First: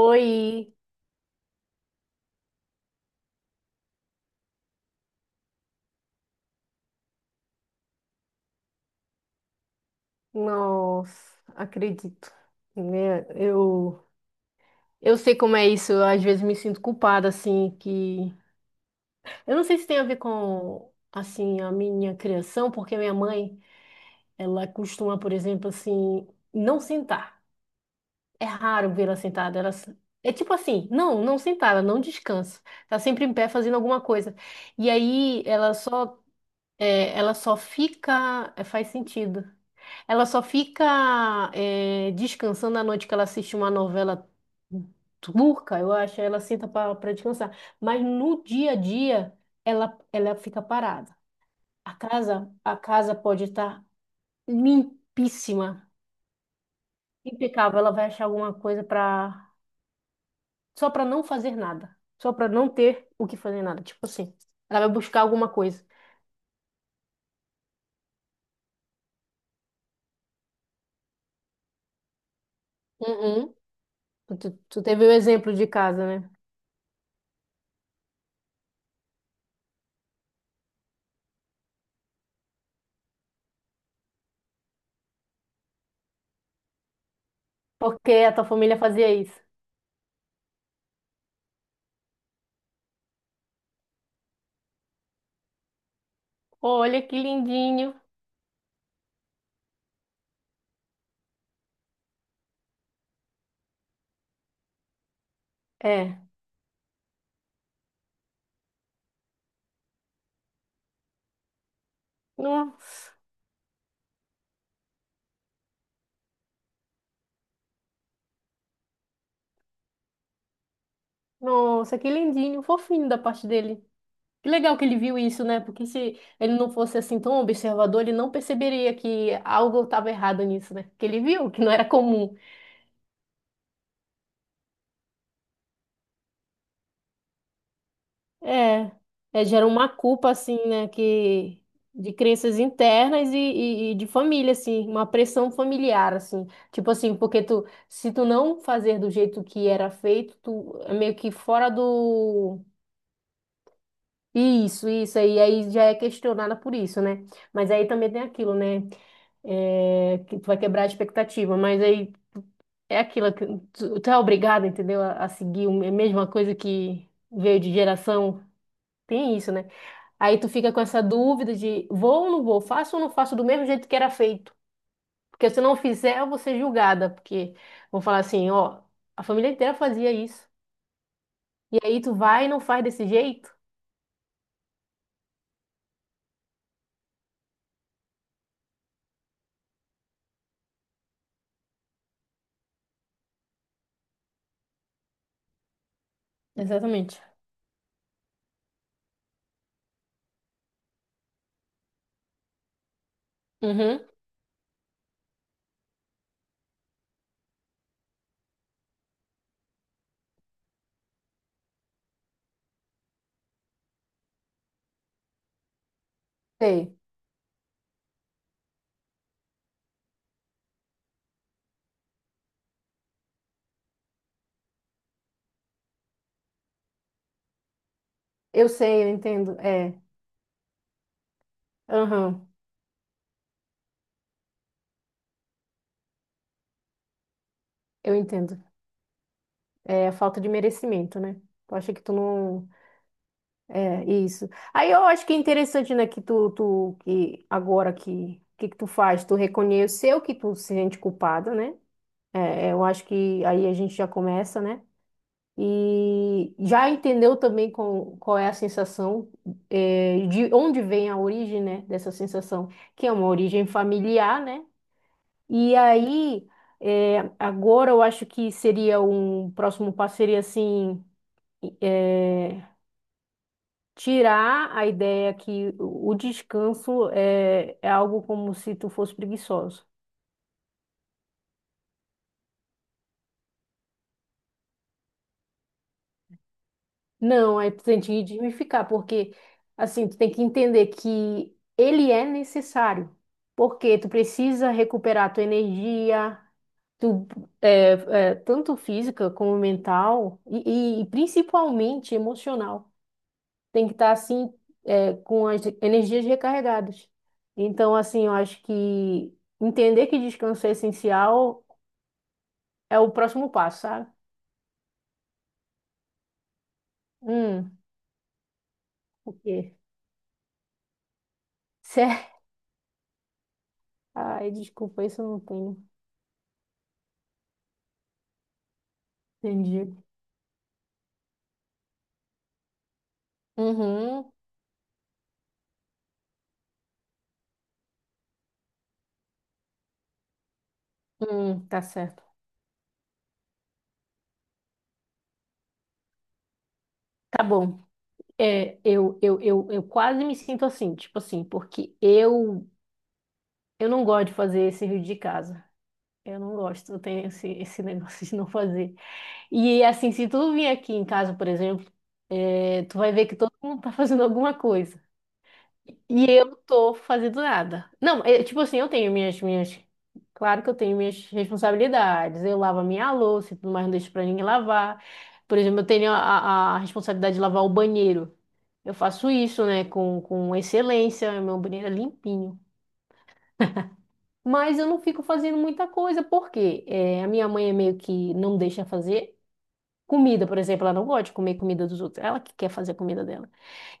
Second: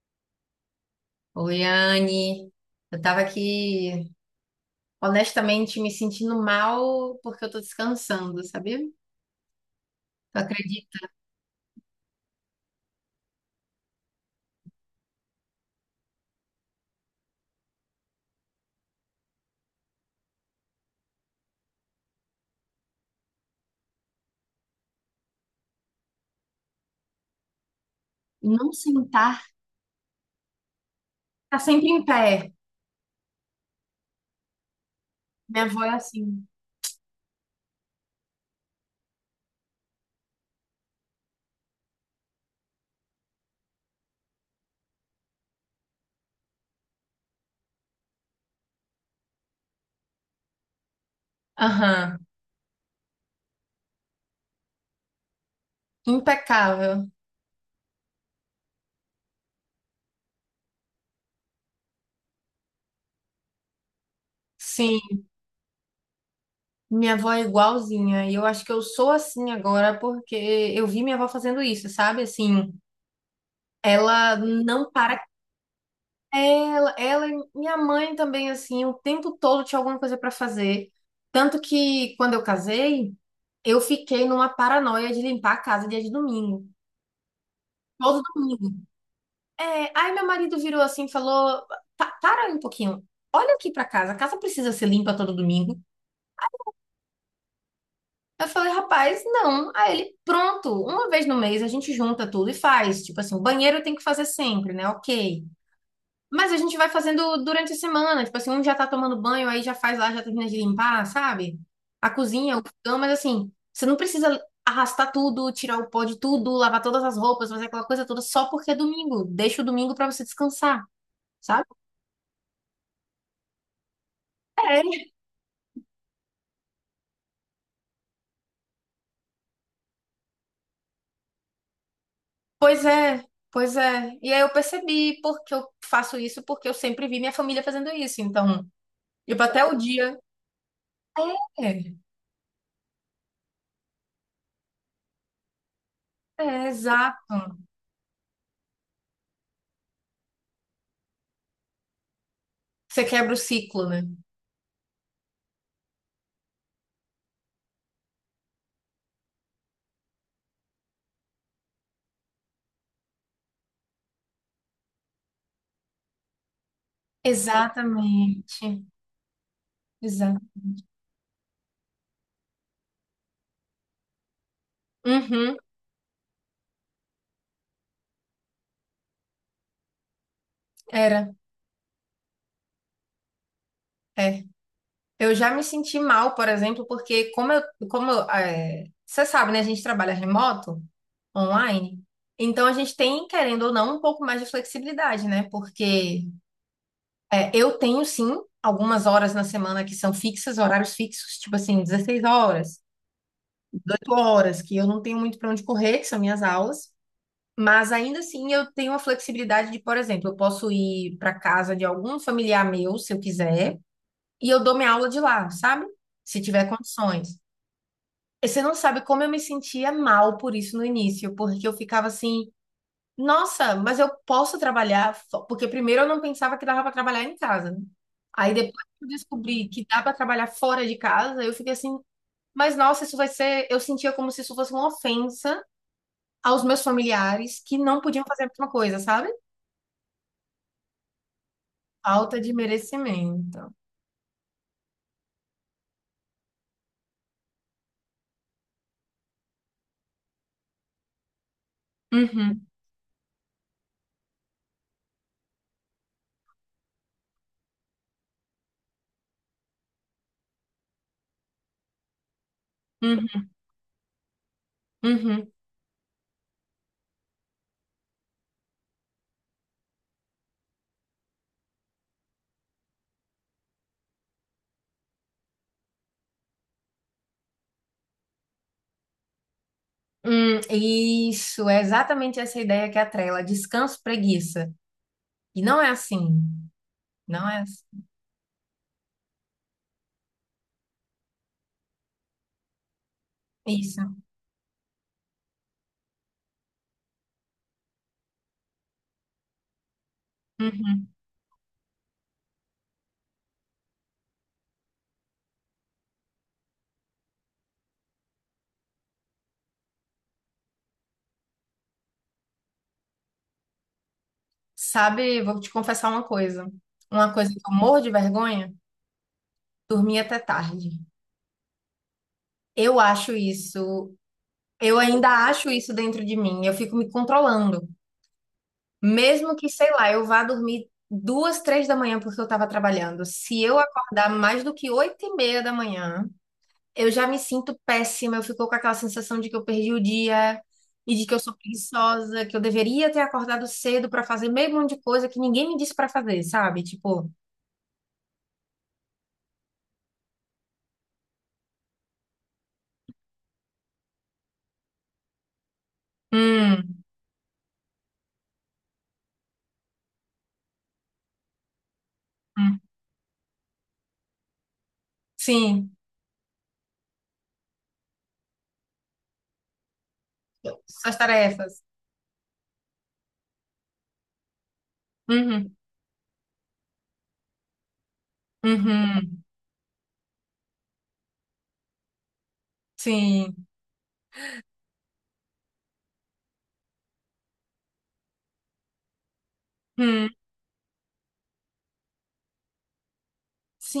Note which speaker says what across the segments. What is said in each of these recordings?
Speaker 1: Oi,
Speaker 2: Oi, Anne. Eu tava aqui, honestamente, me sentindo mal porque eu tô descansando, sabia? Tu acredita?
Speaker 1: nossa, acredito, né? Eu sei como é isso, eu às vezes me sinto culpada, assim, que... Eu não sei se tem a ver com, assim, a minha criação, porque minha mãe, ela costuma, por exemplo, assim, não sentar. É
Speaker 2: Não
Speaker 1: raro vê-la
Speaker 2: sentar,
Speaker 1: sentada, ela... se- É tipo assim, não
Speaker 2: tá
Speaker 1: sentar, ela
Speaker 2: sempre
Speaker 1: não
Speaker 2: em pé.
Speaker 1: descansa. Tá sempre em pé fazendo alguma coisa. E aí,
Speaker 2: Minha avó é assim.
Speaker 1: ela só fica... é, faz sentido. Ela só fica descansando à noite que ela assiste uma novela turca, eu acho, ela senta para descansar. Mas no dia a dia, ela fica parada.
Speaker 2: Aham,
Speaker 1: A casa pode estar limpíssima,
Speaker 2: impecável.
Speaker 1: impecável. Ela vai achar alguma coisa para só para não fazer nada, só para não ter o que fazer nada. Tipo assim, ela vai
Speaker 2: Sim,
Speaker 1: buscar alguma coisa.
Speaker 2: minha avó é igualzinha. E eu acho que eu sou assim agora porque eu vi minha avó fazendo isso, sabe? Assim,
Speaker 1: Uhum.
Speaker 2: ela
Speaker 1: Tu
Speaker 2: não
Speaker 1: teve o
Speaker 2: para.
Speaker 1: exemplo de casa, né?
Speaker 2: Ela e minha mãe também, assim, o tempo todo tinha alguma coisa pra fazer. Tanto que quando eu casei, eu fiquei numa paranoia de limpar a casa dia de domingo.
Speaker 1: Porque
Speaker 2: Todo
Speaker 1: a tua
Speaker 2: domingo.
Speaker 1: família fazia isso.
Speaker 2: É, aí meu marido virou assim e falou: Para aí um pouquinho. Olha aqui pra casa. A casa precisa ser limpa todo domingo?"
Speaker 1: Olha que lindinho.
Speaker 2: Eu falei, rapaz, não. Aí ele, pronto, uma vez no mês a gente junta tudo e faz. Tipo assim, o banheiro tem que fazer sempre, né? Ok.
Speaker 1: É.
Speaker 2: Mas a gente vai fazendo durante a semana. Tipo assim, um já tá tomando banho, aí já faz lá, já termina de limpar, sabe? A cozinha, o fogão, mas
Speaker 1: Nossa,
Speaker 2: assim, você não precisa arrastar tudo, tirar o pó de tudo, lavar todas as roupas, fazer aquela coisa toda só porque é domingo. Deixa o domingo pra você descansar, sabe?
Speaker 1: nossa, que lindinho, fofinho da parte dele. Que legal que ele
Speaker 2: É.
Speaker 1: viu isso, né? Porque se ele não fosse assim tão observador, ele não perceberia que algo estava errado nisso, né? Que ele viu que não era comum.
Speaker 2: Pois é, pois é. E aí eu percebi porque eu faço isso, porque eu sempre vi minha família fazendo isso. Então,
Speaker 1: É,
Speaker 2: tipo,
Speaker 1: é,
Speaker 2: até
Speaker 1: gera
Speaker 2: o
Speaker 1: uma
Speaker 2: dia.
Speaker 1: culpa assim, né? Que
Speaker 2: É,
Speaker 1: de crenças internas e de família, assim, uma pressão familiar, assim.
Speaker 2: é,
Speaker 1: Tipo assim, porque
Speaker 2: exato.
Speaker 1: tu, se tu não fazer do jeito que era feito, tu é meio que fora do.
Speaker 2: Você quebra o ciclo, né?
Speaker 1: Isso aí, aí já é questionada por isso, né? Mas aí também tem aquilo, né? É, que tu vai quebrar a expectativa, mas aí é aquilo que tu é obrigado, entendeu? A seguir a mesma coisa que veio de geração.
Speaker 2: Exatamente.
Speaker 1: Tem isso, né? Aí
Speaker 2: Exato.
Speaker 1: tu fica com essa dúvida de vou ou não vou, faço ou não faço do mesmo jeito que era feito. Porque se eu não fizer, eu vou ser julgada, porque vão falar assim, ó, a família inteira fazia isso.
Speaker 2: Era,
Speaker 1: E aí tu vai e não faz desse jeito.
Speaker 2: é. Eu já me senti mal, por exemplo, porque como eu, é, você sabe, né? A gente trabalha remoto, online, então a gente tem, querendo ou não, um pouco mais de flexibilidade, né? Porque
Speaker 1: Exatamente.
Speaker 2: é, eu tenho sim algumas horas na semana que são fixas, horários fixos, tipo assim, 16 horas,
Speaker 1: Uhum.
Speaker 2: 8 horas, que eu não tenho muito para onde correr, que são minhas aulas. Mas ainda assim eu tenho a flexibilidade de, por exemplo, eu posso ir para casa de algum familiar meu, se eu quiser. E eu dou minha aula de lá, sabe? Se tiver
Speaker 1: Sei.
Speaker 2: condições. E você não sabe como eu me sentia mal por isso no início, porque eu ficava assim, nossa, mas eu posso trabalhar, porque primeiro eu não pensava que dava para trabalhar em casa, né? Aí
Speaker 1: Eu
Speaker 2: depois
Speaker 1: sei,
Speaker 2: que eu
Speaker 1: eu entendo.
Speaker 2: descobri que
Speaker 1: É,
Speaker 2: dá para trabalhar fora de casa, eu fiquei assim,
Speaker 1: aham,
Speaker 2: mas nossa, isso vai ser, eu sentia como se isso fosse uma ofensa aos meus familiares que não
Speaker 1: eu
Speaker 2: podiam fazer a
Speaker 1: entendo.
Speaker 2: mesma coisa, sabe?
Speaker 1: É a falta de merecimento, né? Tu acha que tu
Speaker 2: Falta de
Speaker 1: não.
Speaker 2: merecimento.
Speaker 1: É isso. Aí eu acho que é interessante, né, que tu que agora que, o que que tu faz? Tu reconheceu que tu se sente culpada, né?
Speaker 2: Uhum,
Speaker 1: É, eu acho que aí a gente já começa, né? E já entendeu também com, qual é a sensação, é, de onde vem a origem, né, dessa sensação, que é uma
Speaker 2: uhum,
Speaker 1: origem familiar, né?
Speaker 2: uhum.
Speaker 1: E aí, é, agora eu acho que seria um próximo passo seria assim, é, tirar a ideia que o descanso é, é algo como se tu fosse preguiçoso.
Speaker 2: Isso, é exatamente essa ideia que atrela, descanso, preguiça. E não é assim, não
Speaker 1: Não,
Speaker 2: é
Speaker 1: aí tu tem
Speaker 2: assim.
Speaker 1: que desmificar, porque assim, tu tem que entender que ele é necessário, porque tu
Speaker 2: Isso.
Speaker 1: precisa recuperar tua energia, tu, é, é, tanto física como mental, e
Speaker 2: Uhum.
Speaker 1: principalmente emocional. Tem que estar assim, é, com as energias recarregadas. Então, assim, eu acho que entender que descanso é essencial é o próximo passo, sabe?
Speaker 2: Sabe, vou te confessar uma coisa. Uma coisa que eu
Speaker 1: Hum,
Speaker 2: morro de vergonha,
Speaker 1: o quê?
Speaker 2: dormir até tarde.
Speaker 1: Certo.
Speaker 2: Eu acho isso,
Speaker 1: Ai,
Speaker 2: eu
Speaker 1: desculpa, isso eu
Speaker 2: ainda
Speaker 1: não
Speaker 2: acho
Speaker 1: tenho.
Speaker 2: isso dentro de mim, eu fico me controlando. Mesmo que, sei
Speaker 1: Entendi.
Speaker 2: lá, eu vá dormir 2, 3 da manhã porque eu estava trabalhando. Se eu acordar
Speaker 1: Uhum.
Speaker 2: mais do que 8:30 da manhã, eu já me sinto péssima, eu fico com aquela sensação de que eu perdi o dia e de que eu sou
Speaker 1: Tá certo.
Speaker 2: preguiçosa, que eu deveria ter acordado cedo pra fazer meio monte de coisa que ninguém me disse pra fazer, sabe? Tipo,
Speaker 1: Tá bom. É, eu quase me sinto assim, tipo assim, porque eu não gosto de fazer esse serviço de casa. Eu não gosto, eu
Speaker 2: hum,
Speaker 1: tenho esse negócio de não fazer. E assim, se tu vir aqui em casa, por exemplo,
Speaker 2: hum,
Speaker 1: eh, tu vai ver que todo mundo tá fazendo alguma coisa.
Speaker 2: sim,
Speaker 1: E eu tô fazendo nada. Não, é, tipo assim, eu tenho minhas. Claro que eu tenho
Speaker 2: suas
Speaker 1: minhas
Speaker 2: tarefas.
Speaker 1: responsabilidades. Eu lavo a minha louça e tudo mais, não deixo pra ninguém lavar. Por
Speaker 2: Uhum,
Speaker 1: exemplo, eu tenho a responsabilidade de lavar o banheiro. Eu faço
Speaker 2: uhum,
Speaker 1: isso, né, com excelência. É Meu banheiro é limpinho.
Speaker 2: sim,
Speaker 1: Mas eu não fico fazendo muita coisa, porque a minha mãe é meio que não deixa fazer.
Speaker 2: hum,
Speaker 1: Comida, por exemplo, ela não gosta de comer comida dos outros. Ela que quer fazer a comida dela.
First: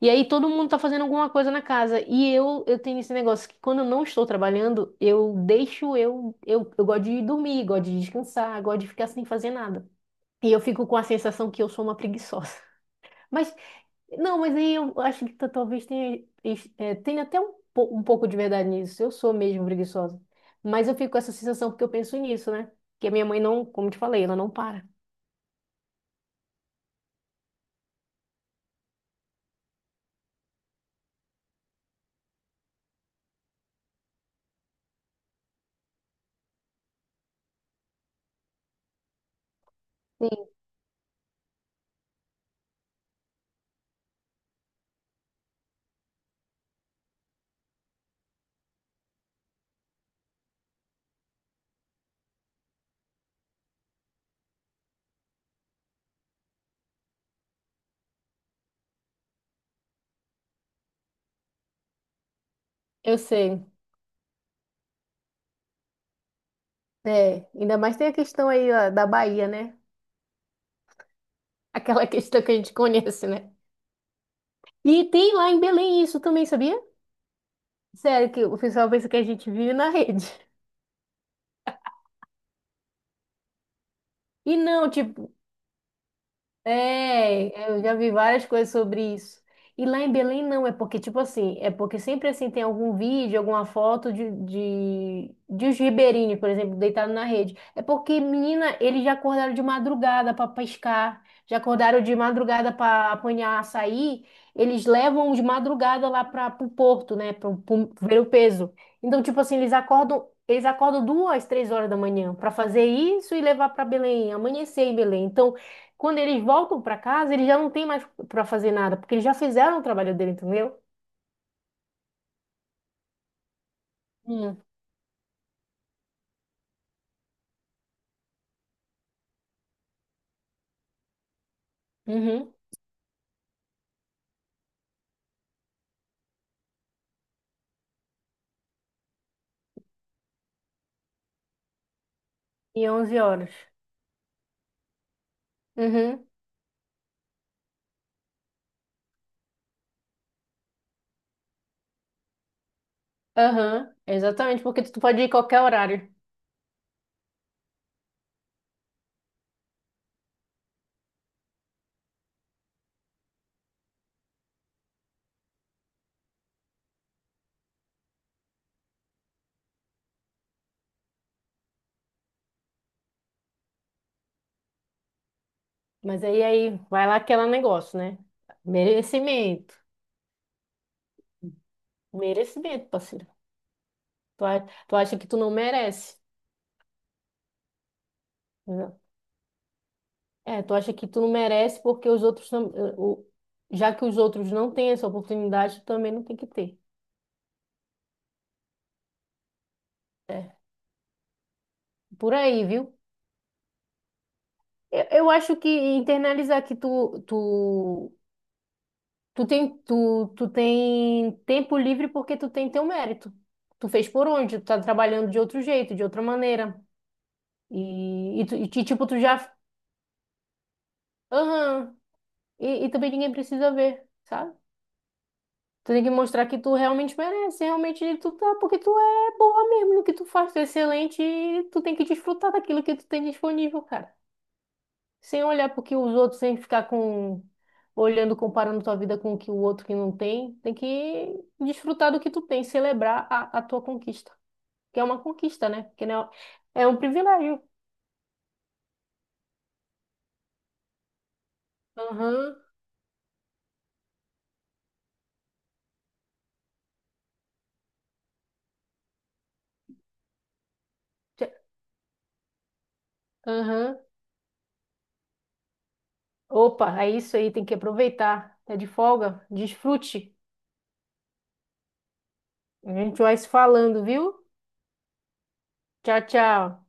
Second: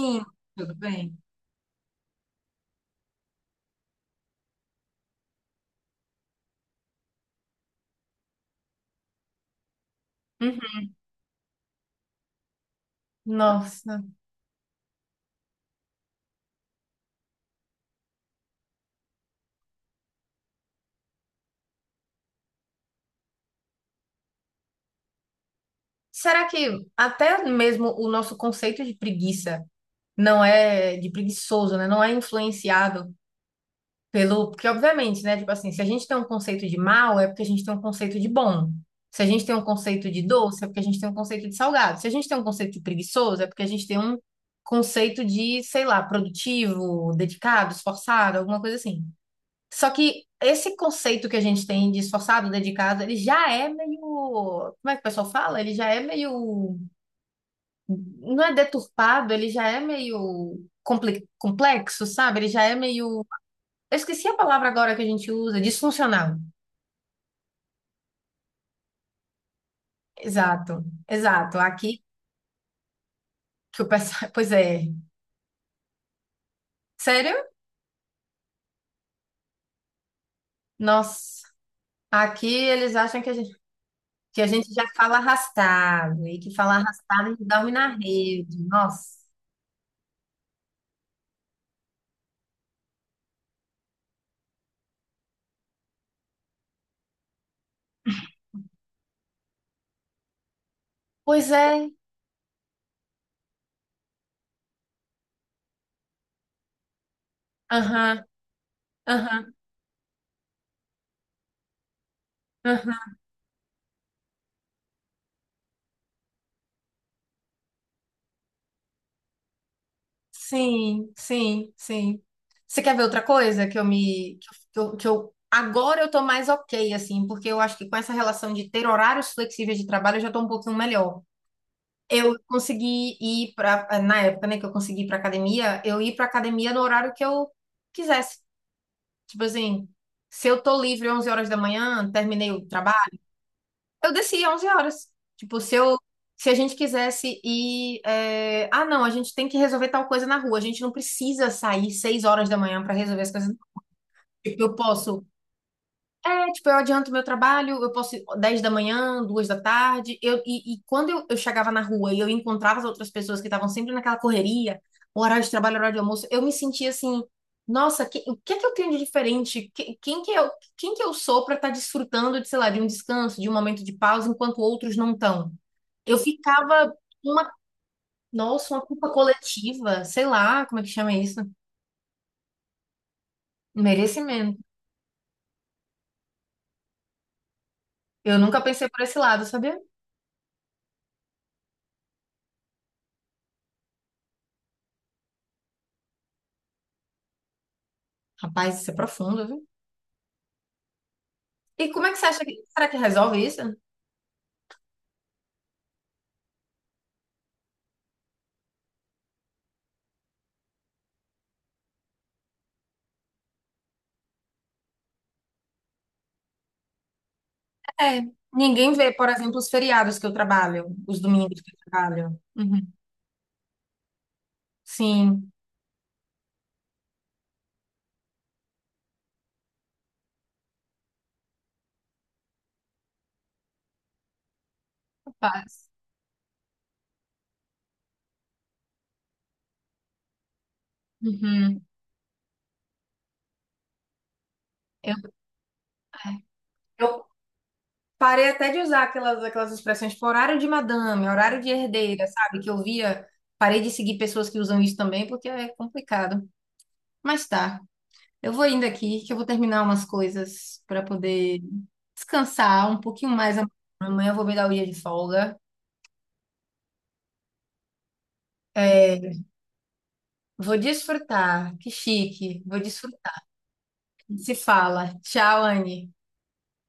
Speaker 1: E aí todo mundo
Speaker 2: tudo
Speaker 1: tá fazendo
Speaker 2: bem.
Speaker 1: alguma coisa na casa. E eu tenho esse negócio que quando eu não estou trabalhando, eu deixo eu gosto de dormir, gosto de descansar, gosto de ficar sem fazer nada. E eu
Speaker 2: Uhum.
Speaker 1: fico com a sensação que eu sou uma preguiçosa. Mas,
Speaker 2: Nossa.
Speaker 1: não, mas aí eu acho que talvez tenha, tenha até um, um pouco de verdade nisso. Eu sou mesmo preguiçosa. Mas eu fico com essa sensação porque eu penso nisso, né? Que a minha mãe não, como te falei, ela não para.
Speaker 2: Será que até mesmo o nosso conceito de preguiça não é de preguiçoso, né? Não é influenciado pelo, porque obviamente, né? Tipo assim, se a gente tem um conceito de mal, é porque a gente tem um conceito de bom. Se a gente tem um conceito de
Speaker 1: Sim,
Speaker 2: doce, é porque a gente tem um conceito de salgado. Se a gente tem um conceito de preguiçoso, é porque a gente tem um conceito de, sei lá, produtivo, dedicado, esforçado, alguma coisa assim. Só que esse conceito que a gente tem de esforçado, dedicado, ele já é meio, como é que o pessoal fala? Ele já é meio, não é deturpado, ele já é meio complexo, sabe? Ele já é
Speaker 1: eu
Speaker 2: meio
Speaker 1: sei.
Speaker 2: eu esqueci a palavra agora que a gente usa, disfuncional.
Speaker 1: É, ainda mais tem a questão aí ó, da Bahia, né?
Speaker 2: Exato, exato. Aqui
Speaker 1: Aquela questão que a gente conhece, né?
Speaker 2: que o pessoal. Pois é.
Speaker 1: E tem lá em Belém isso também, sabia?
Speaker 2: Sério?
Speaker 1: Sério, que o pessoal pensa que a gente vive na rede.
Speaker 2: Nossa. Aqui eles acham que a
Speaker 1: E
Speaker 2: gente já
Speaker 1: não,
Speaker 2: fala
Speaker 1: tipo,
Speaker 2: arrastado e que fala arrastado a gente
Speaker 1: é,
Speaker 2: dorme
Speaker 1: eu
Speaker 2: na
Speaker 1: já vi várias
Speaker 2: rede.
Speaker 1: coisas sobre
Speaker 2: Nossa.
Speaker 1: isso. E lá em Belém não, é porque, tipo assim, é porque sempre assim tem algum vídeo, alguma foto de os ribeirinhos, por exemplo, deitado na rede. É porque, menina, eles já acordaram de madrugada para pescar,
Speaker 2: Pois
Speaker 1: já
Speaker 2: é.
Speaker 1: acordaram de madrugada para apanhar açaí, eles levam de madrugada lá para o porto, né, para ver
Speaker 2: Aham,
Speaker 1: o peso. Então, tipo
Speaker 2: aham,
Speaker 1: assim, eles acordam. Eles acordam duas, três horas da manhã para fazer
Speaker 2: aham.
Speaker 1: isso e levar para Belém, amanhecer em Belém. Então, quando eles voltam para casa, eles já não têm mais para fazer nada, porque eles já fizeram o trabalho dele, entendeu?
Speaker 2: Sim, sim, sim. Você quer ver outra coisa que eu me.
Speaker 1: Hum.
Speaker 2: Que eu, agora eu tô mais ok, assim, porque eu acho que com essa relação de ter horários flexíveis de trabalho eu já tô um pouquinho melhor. Eu
Speaker 1: Uhum.
Speaker 2: consegui ir para na época, né, que eu consegui ir para academia, eu ir para academia no horário que eu quisesse. Tipo assim, se eu tô livre 11 horas da manhã, terminei o
Speaker 1: E
Speaker 2: trabalho,
Speaker 1: 11 horas.
Speaker 2: eu desci 11 horas. Tipo,
Speaker 1: Uhum.
Speaker 2: se a gente quisesse ir, é, ah, não, a gente tem que resolver tal coisa na rua, a gente não precisa sair 6 horas da manhã para resolver as coisas.
Speaker 1: Aham.
Speaker 2: Tipo,
Speaker 1: Exatamente,
Speaker 2: eu
Speaker 1: porque tu pode
Speaker 2: posso
Speaker 1: ir em qualquer horário.
Speaker 2: É, tipo, eu adianto meu trabalho, eu posso ir 10 da manhã, 2 da tarde. E quando eu chegava na rua e eu encontrava as outras pessoas que estavam sempre naquela correria, horário de trabalho, horário de almoço, eu me sentia assim, nossa, que- o que é que eu tenho de diferente? Que- quem que eu sou para estar desfrutando de, sei lá, de um descanso, de um momento de pausa, enquanto outros não estão? Eu
Speaker 1: Mas aí, aí,
Speaker 2: ficava
Speaker 1: vai lá aquele
Speaker 2: uma,
Speaker 1: negócio, né?
Speaker 2: nossa, uma culpa
Speaker 1: Merecimento.
Speaker 2: coletiva, sei lá, como é que chama isso?
Speaker 1: Merecimento, parceiro. Tu,
Speaker 2: Merecimento.
Speaker 1: a- tu acha que tu não merece.
Speaker 2: Eu nunca pensei
Speaker 1: Entendeu?
Speaker 2: por esse lado, sabia?
Speaker 1: É, tu acha que tu não merece porque os outros não, o, já que os outros não têm essa oportunidade, tu também não tem que ter.
Speaker 2: Rapaz, isso é profundo, viu? E como é que você
Speaker 1: Por
Speaker 2: acha que
Speaker 1: aí, viu?
Speaker 2: será que resolve isso?
Speaker 1: Eu acho que internalizar que tu tem, tu tem tempo livre porque tu tem teu mérito. Tu fez por onde? Tu tá trabalhando de outro jeito, de outra maneira.
Speaker 2: É, ninguém
Speaker 1: Tipo,
Speaker 2: vê,
Speaker 1: tu
Speaker 2: por
Speaker 1: já.
Speaker 2: exemplo, os feriados que eu trabalho, os domingos que eu
Speaker 1: Aham.
Speaker 2: trabalho. Uhum.
Speaker 1: E também ninguém precisa ver, sabe?
Speaker 2: Sim,
Speaker 1: Tu tem que mostrar que tu realmente merece, realmente tu tá, porque tu é boa mesmo no que tu faz, tu é excelente e tu tem que desfrutar daquilo que tu tem disponível, cara. Sem olhar
Speaker 2: rapaz.
Speaker 1: porque os outros, sem ficar com olhando, comparando tua vida com o que o outro que não tem, tem que
Speaker 2: Uhum.
Speaker 1: desfrutar do que tu tem, celebrar a tua conquista, que é
Speaker 2: Eu,
Speaker 1: uma conquista, né? Porque não
Speaker 2: é.
Speaker 1: é um
Speaker 2: Eu
Speaker 1: privilégio.
Speaker 2: parei até de usar aquelas expressões tipo horário de madame, horário de herdeira,
Speaker 1: Aham.
Speaker 2: sabe? Que eu via, parei de seguir pessoas que usam isso também, porque é complicado. Mas tá, eu vou indo aqui, que eu vou terminar umas coisas para
Speaker 1: Tchê,
Speaker 2: poder descansar um pouquinho mais.
Speaker 1: aham.
Speaker 2: Amanhã eu vou me dar o dia de folga.
Speaker 1: Opa, é isso aí, tem que aproveitar. É de
Speaker 2: É,
Speaker 1: folga, desfrute.
Speaker 2: vou desfrutar. Que chique. Vou
Speaker 1: A gente
Speaker 2: desfrutar.
Speaker 1: vai se falando, viu?
Speaker 2: Se fala. Tchau, Anne.
Speaker 1: Tchau, tchau.